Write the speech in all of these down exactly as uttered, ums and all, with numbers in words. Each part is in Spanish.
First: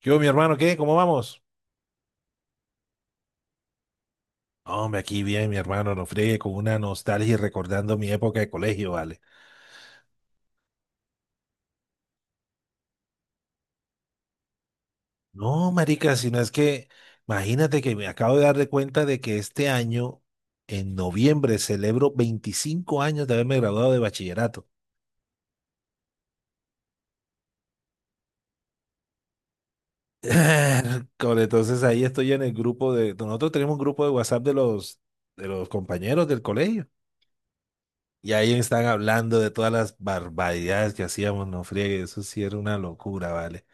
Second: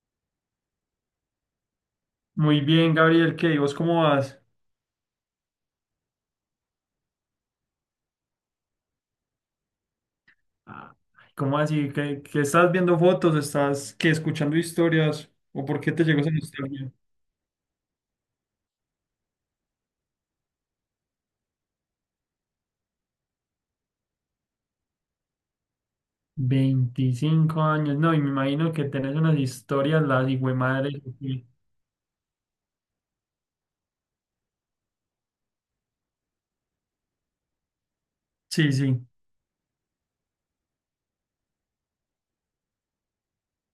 ¿Qué hubo, mi hermano? ¿Qué? ¿Cómo vamos? Muy bien, Gabriel, ¿qué? ¿Y vos cómo vas? Hombre, aquí bien, mi hermano, no friegue con una nostalgia y recordando mi época de colegio, ¿vale? Ah, ¿cómo así? ¿Qué, qué estás viendo fotos? ¿Estás qué, escuchando historias? ¿O No, por qué te marica, llegó esa sino es que nostalgia? imagínate que me acabo de dar de cuenta de que este año, en noviembre, celebro veinticinco años de haberme graduado de bachillerato. Veinticinco años, no, y me imagino que tenés unas historias, las madre. Con- Sí, Entonces ahí estoy en el grupo de... nosotros tenemos un grupo de WhatsApp de los, de los compañeros del colegio. Y ahí sí. están Sí. hablando de todas las barbaridades que hacíamos, no friegue, eso sí era una locura, ¿vale?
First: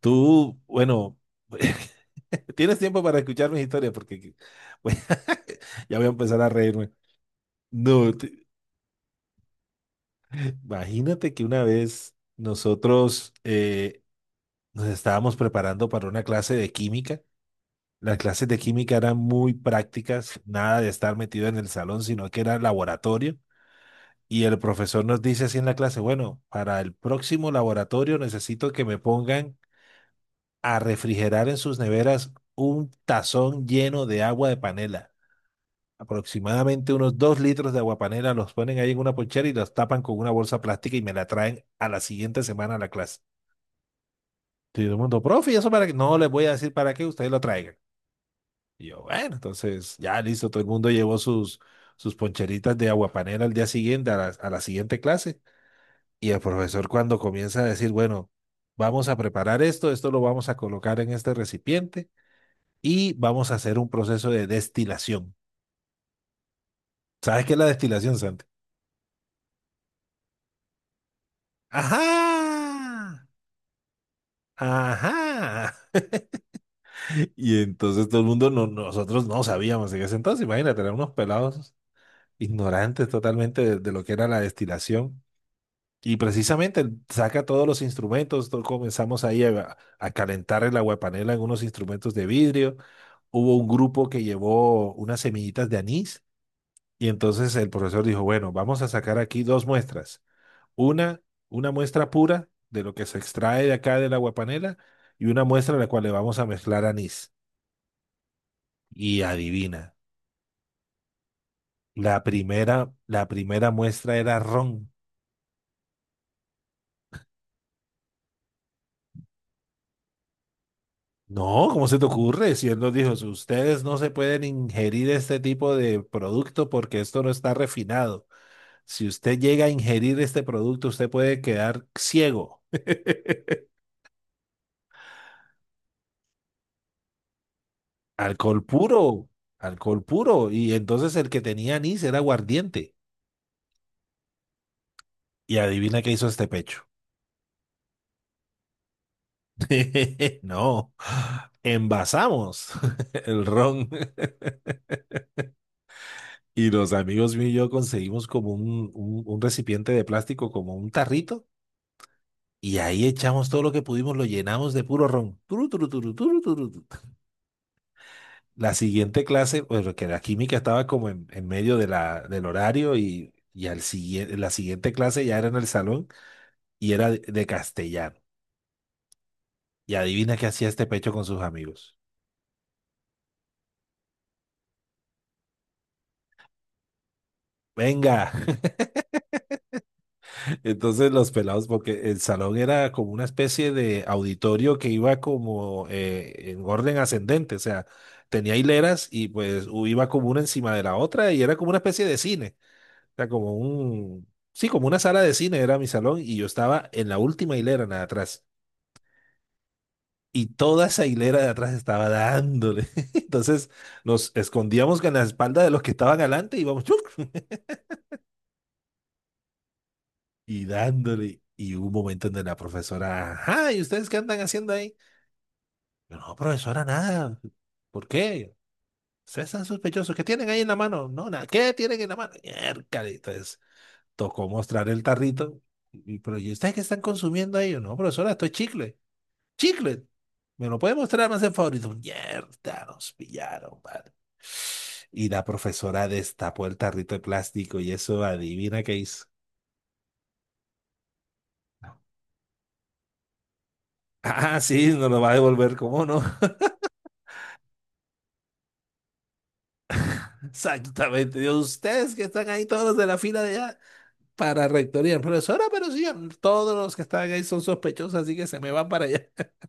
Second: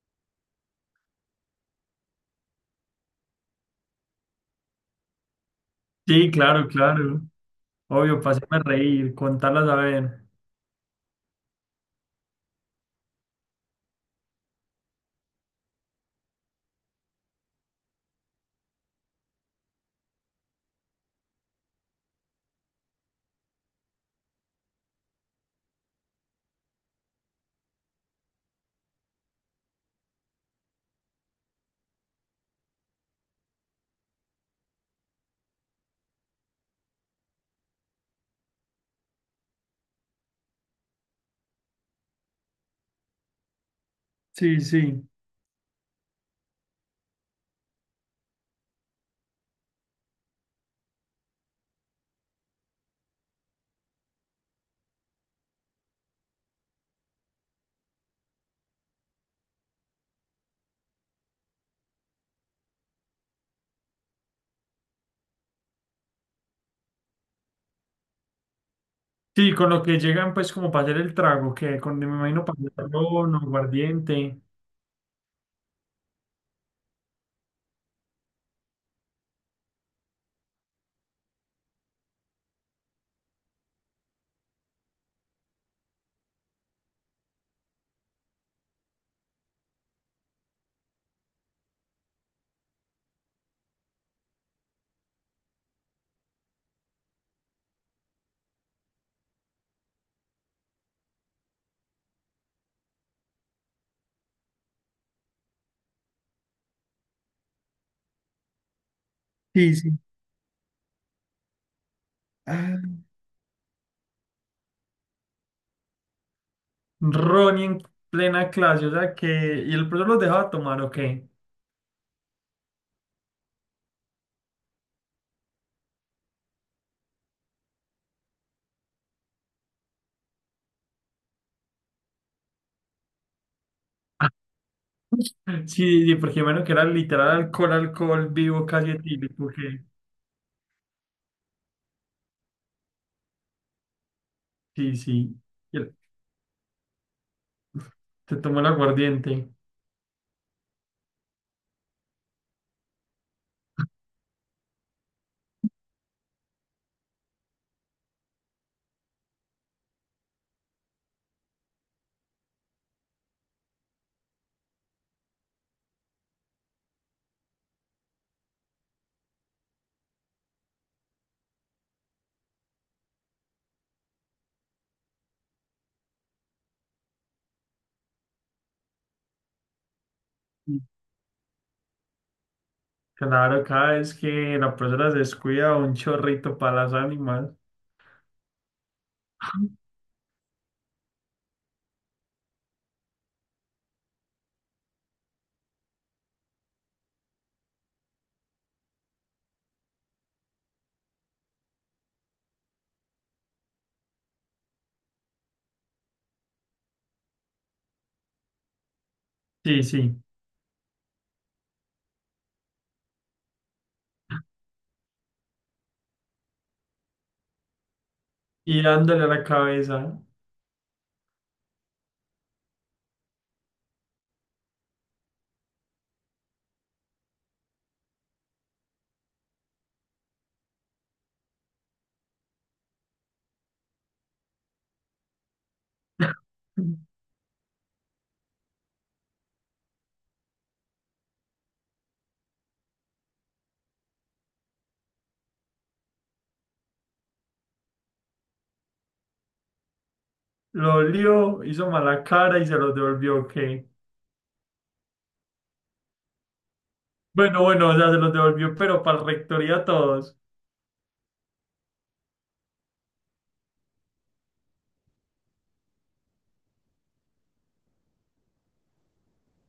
Tú, bueno, tienes tiempo para escuchar mis historias porque bueno, ya voy a Sí, empezar a claro, reírme. claro. No, Obvio, para te- hacerme reír, contarlas a ver. imagínate que una vez nosotros eh, nos estábamos preparando para una clase de química. Las clases de química eran muy prácticas, nada de estar metido en el salón, sino que era laboratorio. Y el profesor nos dice así en la clase, bueno, para el próximo laboratorio necesito que me pongan a refrigerar en sus neveras un tazón lleno de agua de panela. Aproximadamente unos dos litros de aguapanela, los ponen ahí en una ponchera y los tapan con una bolsa plástica y me la traen a la siguiente semana a la clase. Sí, Y todo el sí. mundo, profe, ¿y eso para qué? No les voy a decir para qué, ustedes lo traigan. Y yo, bueno, entonces ya listo, todo el mundo llevó sus, sus poncheritas de aguapanela al día siguiente, a la, a la siguiente clase. Y el profesor cuando comienza a decir, bueno, vamos a preparar esto, esto lo vamos a colocar en este recipiente y vamos a hacer un proceso de destilación. ¿Sabes qué es la destilación, Santi? Sí, con lo que llegan, pues, como para hacer el trago, que con, me imagino, para hacer Ajá. ron o aguardiente. Ajá. Y entonces todo el mundo, no, nosotros no sabíamos en ese entonces, imagínate, eran unos pelados ignorantes totalmente de, de lo que era la destilación. Y precisamente saca todos los instrumentos, to- comenzamos ahí a, a calentar el aguapanela en unos instrumentos de vidrio. Hubo un grupo que llevó unas semillitas de anís y entonces el profesor dijo, bueno, vamos a sacar aquí dos muestras. Una, una muestra pura de lo que se extrae de acá del aguapanela y una muestra en la cual le vamos a mezclar anís. Y Sí, adivina, sí. la primera, la primera muestra era ron. Ronnie en plena clase, o sea que. ¿Y el profesor los dejaba tomar o qué? No, ¿cómo se te ocurre? Si él nos dijo, "Si ustedes no se pueden ingerir este tipo de producto porque esto no está refinado. Si usted llega a ingerir este producto, usted puede quedar ciego". Sí, sí, porque menos que era literal alcohol, alcohol Alcohol vivo, casi puro, etílico, que. alcohol puro. Y entonces el que tenía anís era aguardiente. Sí, sí. Y Y el- adivina qué hizo este pecho. Te tomó el aguardiente. No, envasamos el ron. Y los amigos míos y yo conseguimos como un, un, un recipiente de plástico, como un tarrito, y ahí echamos todo lo que pudimos, lo llenamos de puro ron. Turu, turu, turu, turu, turu, tu. La siguiente clase, pues que la química estaba como en, en medio de la, del horario y, y al siguiente, la siguiente clase ya era en el salón y era de, de castellano. Y adivina qué hacía Y este pecho con sus amigos. claro, cada vez que la profesora se descuida, un chorrito para las ánimas. Venga, entonces los pelados, porque el salón era como una especie de auditorio que iba como eh, en orden ascendente, o sea, tenía hileras y pues u- iba como una encima de la otra y era como una especie de cine, o sea, como un, sí, como una sala de cine era mi salón y yo estaba en la última hilera, nada atrás. Sí, sí. Y toda esa hilera de atrás estaba dándole. Entonces nos escondíamos con la espalda de los que estaban adelante y íbamos Y dándole a la cabeza. y dándole. Y hubo un momento donde la profesora, ajá, ¿y ustedes qué andan haciendo ahí? Yo, no, profesora, nada. ¿Por qué? Ustedes están sospechosos. ¿Qué tienen ahí en la mano? No, nada. ¿Qué tienen en la mano? Miércoles. Entonces, tocó mostrar el tarrito. Y, pero, ¿y ustedes qué están consumiendo ahí? Yo, no, profesora, esto es chicle. ¡Chicle! ¿Me lo puede mostrar más en favorito? Mierda, nos pillaron, vale. Y la profesora destapó el tarrito de plástico y eso, adivina qué hizo. Lo olió, hizo mala cara y se los devolvió, ok. Ah, sí, nos lo va a devolver, ¿cómo no? Bueno, bueno, o sea, se los devolvió, pero para la rectoría a todos. Exactamente. Dios, ustedes que están ahí todos de la fila de allá. Para rectoría. Profesora, pero sí, todos los que están ahí son sospechosos, así que se me van para allá.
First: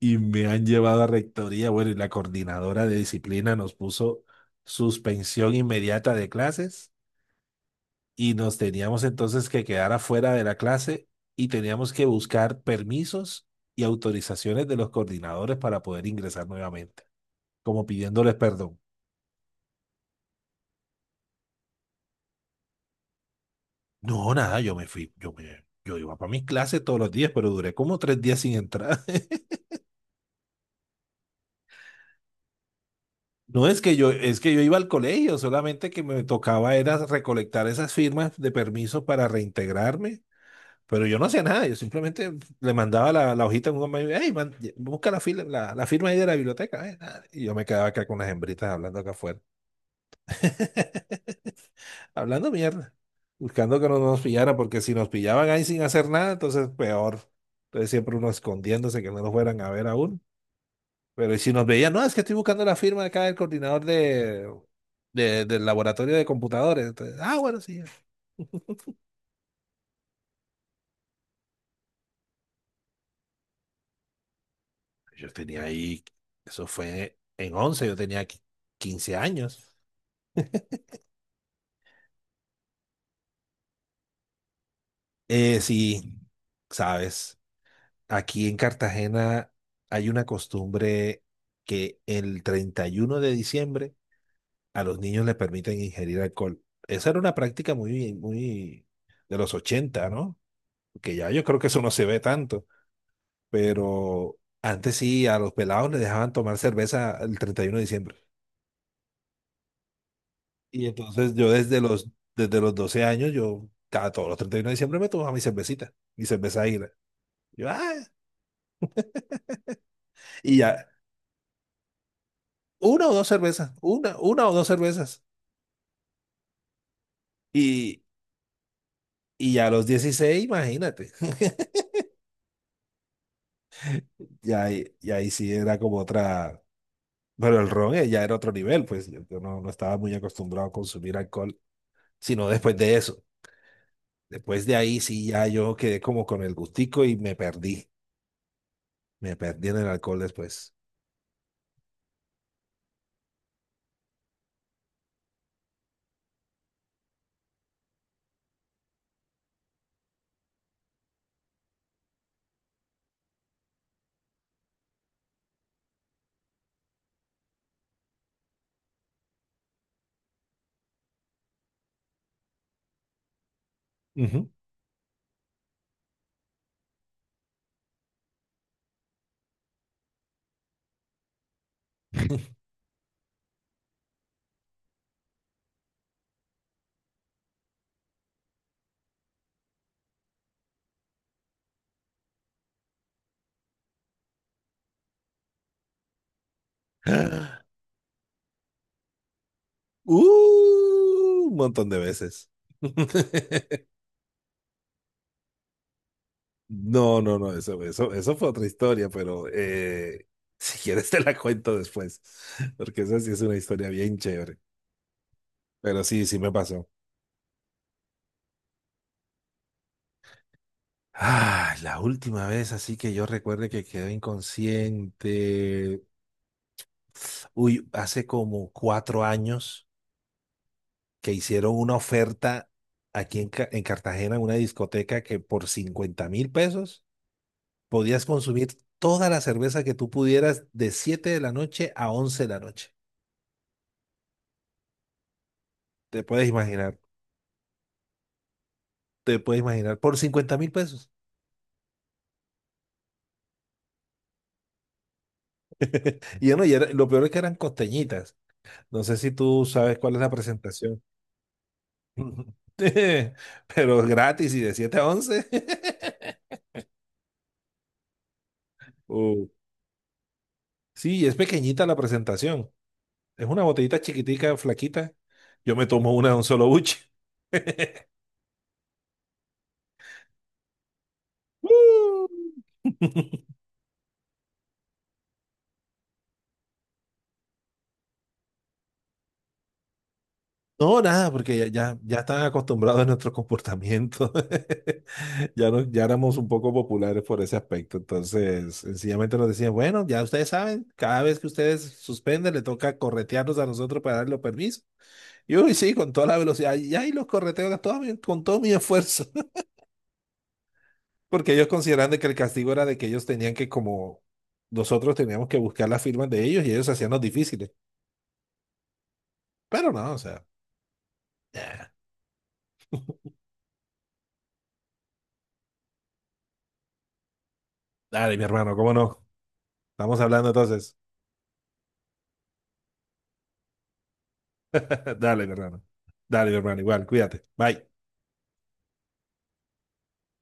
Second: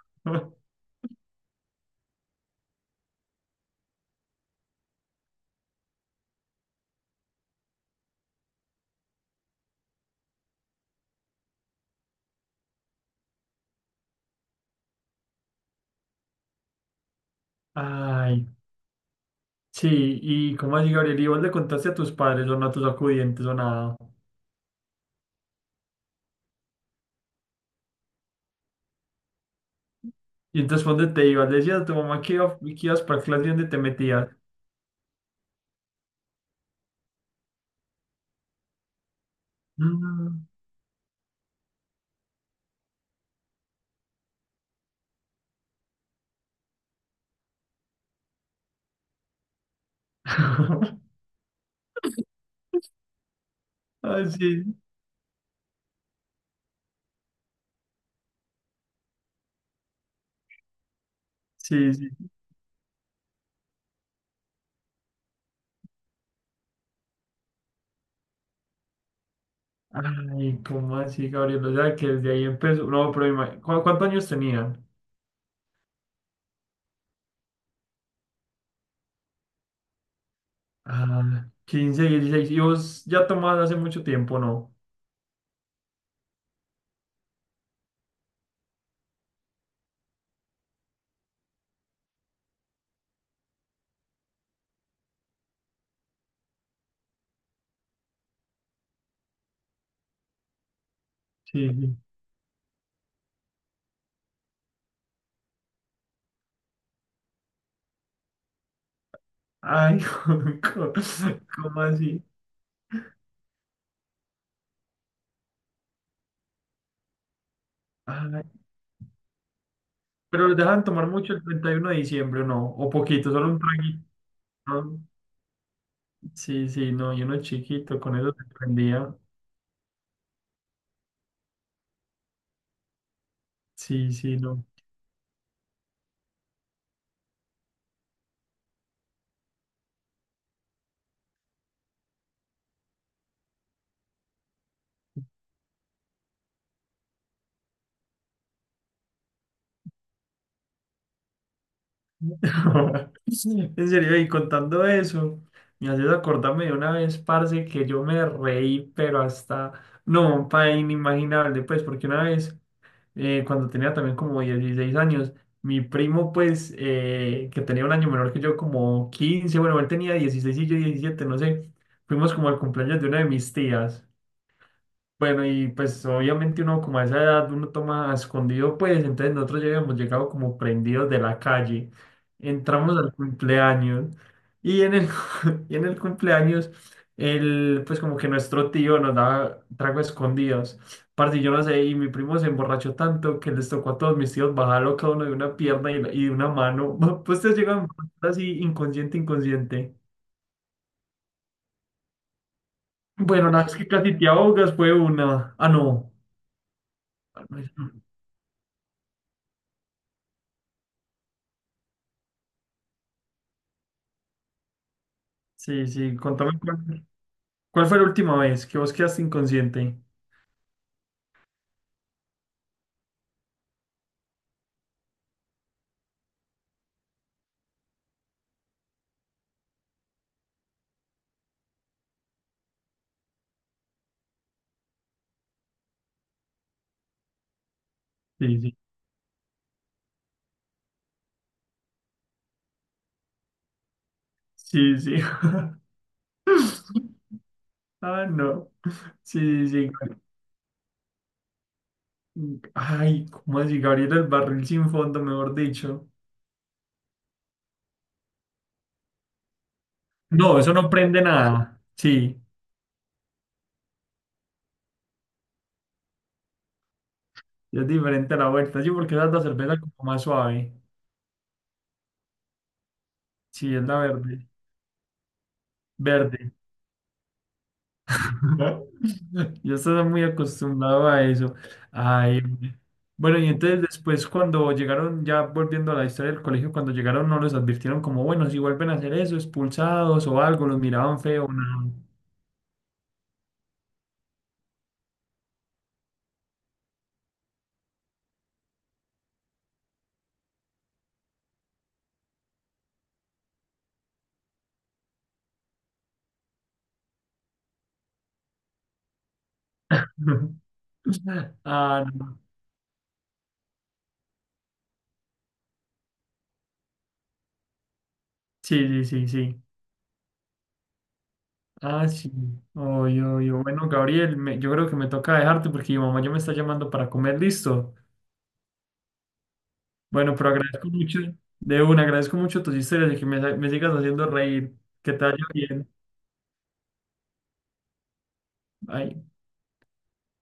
Y me han llevado a rectoría. Bueno, y la coordinadora de disciplina nos puso suspensión inmediata de clases y nos teníamos entonces que quedar afuera de la clase y teníamos que buscar permisos y autorizaciones de los coordinadores para poder ingresar nuevamente, como pidiéndoles Ay, perdón. sí, y cómo así, Gabriel, y vos le contaste a tus padres o no a tus acudientes o nada. No, nada, yo me fui, yo me, yo iba para mis clases todos los días, pero duré como tres días sin entrar. Y entonces, ¿dónde te ibas? Le decías a tu mamá que, iba- que ibas para clase y dónde No te es que yo, metías. es que yo iba al colegio, solamente que me tocaba era recolectar esas firmas de permiso para reintegrarme, Mm. pero yo no hacía nada, yo simplemente le mandaba la, la hojita a un amigo, hey, man, busca la, fila- la, la firma ahí de la biblioteca, eh, ah, y yo me quedaba acá con las hembritas hablando acá afuera, hablando mierda, buscando que no nos Ay, sí, pillaran, porque si nos pillaban ahí sin hacer nada, entonces peor, entonces siempre uno escondiéndose que no nos fueran a ver aún, pero y si nos veían, sí, no, sí. es que estoy buscando la firma acá del coordinador de, de- del laboratorio de computadores. Entonces, ah, bueno, sí. Ay, ¿cómo así, Gabriel? O sea, que desde ahí empezó. No, pero ima- ¿cu- ¿cuántos años tenían? Yo tenía ahí, eso fue en once, yo tenía qui- quince años. Ah, quince, dieciséis. Y vos ya tomabas hace mucho tiempo, ¿no? Eh, sí, sabes, aquí en Cartagena hay una costumbre que el treinta y uno de diciembre a los niños les permiten ingerir alcohol. Esa era una práctica muy, muy de los ochenta, ¿no? Que ya yo creo que Sí, eso no sí. se ve tanto. Pero antes sí, a los pelados les dejaban tomar cerveza el treinta y uno de diciembre. Ay, Y ¿cómo entonces yo desde cómo los, así? desde los doce años, yo cada todos los treinta y uno de diciembre me tomaba mi cervecita, mi cerveza águila. Yo, ah, Ay, pero los y dejan ya, tomar mucho el treinta y uno de diciembre, ¿o no? O una o dos poquito, solo un cervezas, traguito. una, una o dos ¿No? cervezas. Sí, sí, no, yo uno chiquito, Y, con eso se prendía. y ya a los dieciséis imagínate. Sí, sí, Y no. ahí, y ahí sí era como otra, pero el ron eh, ya era otro nivel, pues yo, yo no, no, estaba muy acostumbrado a consumir alcohol, sino después de eso. Después de ahí sí ya yo quedé como con el gustico y me perdí. Me perdí en el alcohol después. En serio, y contando eso, me haces acordarme de una vez, parce, que yo me reí, pero hasta, no, pa, inimaginable, pues, porque una vez eh, cuando tenía también como dieciséis años. Mi primo, pues, eh, que tenía un año menor que yo, como quince, bueno, él tenía dieciséis y yo diecisiete, no sé. Fuimos como al cumpleaños de una de mis tías. Ujú. Bueno, y pues obviamente uno como a esa edad uno toma a escondido, pues entonces nosotros ya habíamos llegado como prendidos de la calle. Entramos al cumpleaños y en el, y en el cumpleaños, el, pues como que nuestro tío nos daba trago escondidos. Parce, yo no sé, y mi primo se emborrachó tanto que les tocó a todos mis tíos bajarlo cada uno de una pierna y, y de una mano. Pues te llegan así inconsciente, inconsciente. Uh, un montón de veces. Bueno, la vez que casi te ahogas fue una... Ah, no. No, no, no, eso, eso, eso fue otra historia, pero eh, si quieres te la cuento después, porque esa sí es una historia bien chévere. Sí, Pero sí, sí, sí me contame pasó. cuál, cuál fue la última vez que vos quedaste inconsciente. Ah, la última vez, así que yo recuerde que quedé inconsciente. Uy, hace como cuatro años. Que hicieron una oferta aquí en, Ca- en Cartagena, en una discoteca que por cincuenta mil pesos podías Sí, sí, consumir toda la cerveza que tú pudieras de siete de la noche a once de la noche. sí, sí. Te puedes imaginar, Ah, no. te puedes Sí, sí, sí. imaginar, por cincuenta mil pesos. Ay, ¿cómo así? Gabriel, el barril sin fondo, mejor dicho. Y yo no, y era- lo peor es que eran costeñitas. No sé si tú sabes cuál es la No, eso no presentación. prende nada. Sí, Pero gratis y de siete a once. es diferente a la vuelta. Sí, porque esa es la Uh, cerveza como más suave. sí, es pequeñita la presentación. Es una Sí, es la botellita verde. chiquitica, flaquita. Yo me tomo una de un Verde. solo buche. Yo estaba muy acostumbrado a eso. ¡Woo! Ay, bueno, y entonces después cuando llegaron, ya volviendo a la historia del colegio, cuando llegaron no los advirtieron como, bueno, si vuelven a hacer eso, expulsados o algo, los No, miraban nada, feo, porque ya, no. ya, ya están acostumbrados a nuestro comportamiento. Ya, no, ya éramos un poco populares por ese aspecto. Entonces, sencillamente nos decían, bueno, ya ustedes saben, cada vez que ustedes suspenden, le toca corretearnos a nosotros para darle permiso. Y uy, sí, con toda la velocidad. Y ahí los correteo a todo mi- con todo mi esfuerzo. Porque ellos Ah, consideran de que el no. castigo era de que ellos tenían que, como nosotros teníamos que buscar las firmas de ellos y ellos hacían los difíciles. Sí, sí, sí, sí. Pero no, o sea, eh, Ah, sí. Oh, yo, yo. Bueno, Gabriel, me- yo creo que me toca dejarte porque mi mamá ya me está llamando para comer, listo. dale, mi hermano, ¿cómo no? Estamos Bueno, hablando pero agradezco entonces. mucho, de una, agradezco mucho tus historias y que me, me sigas haciendo reír. Que te vaya Dale, mi hermano. bien. Dale, mi hermano, igual, cuídate. Bye. Bye.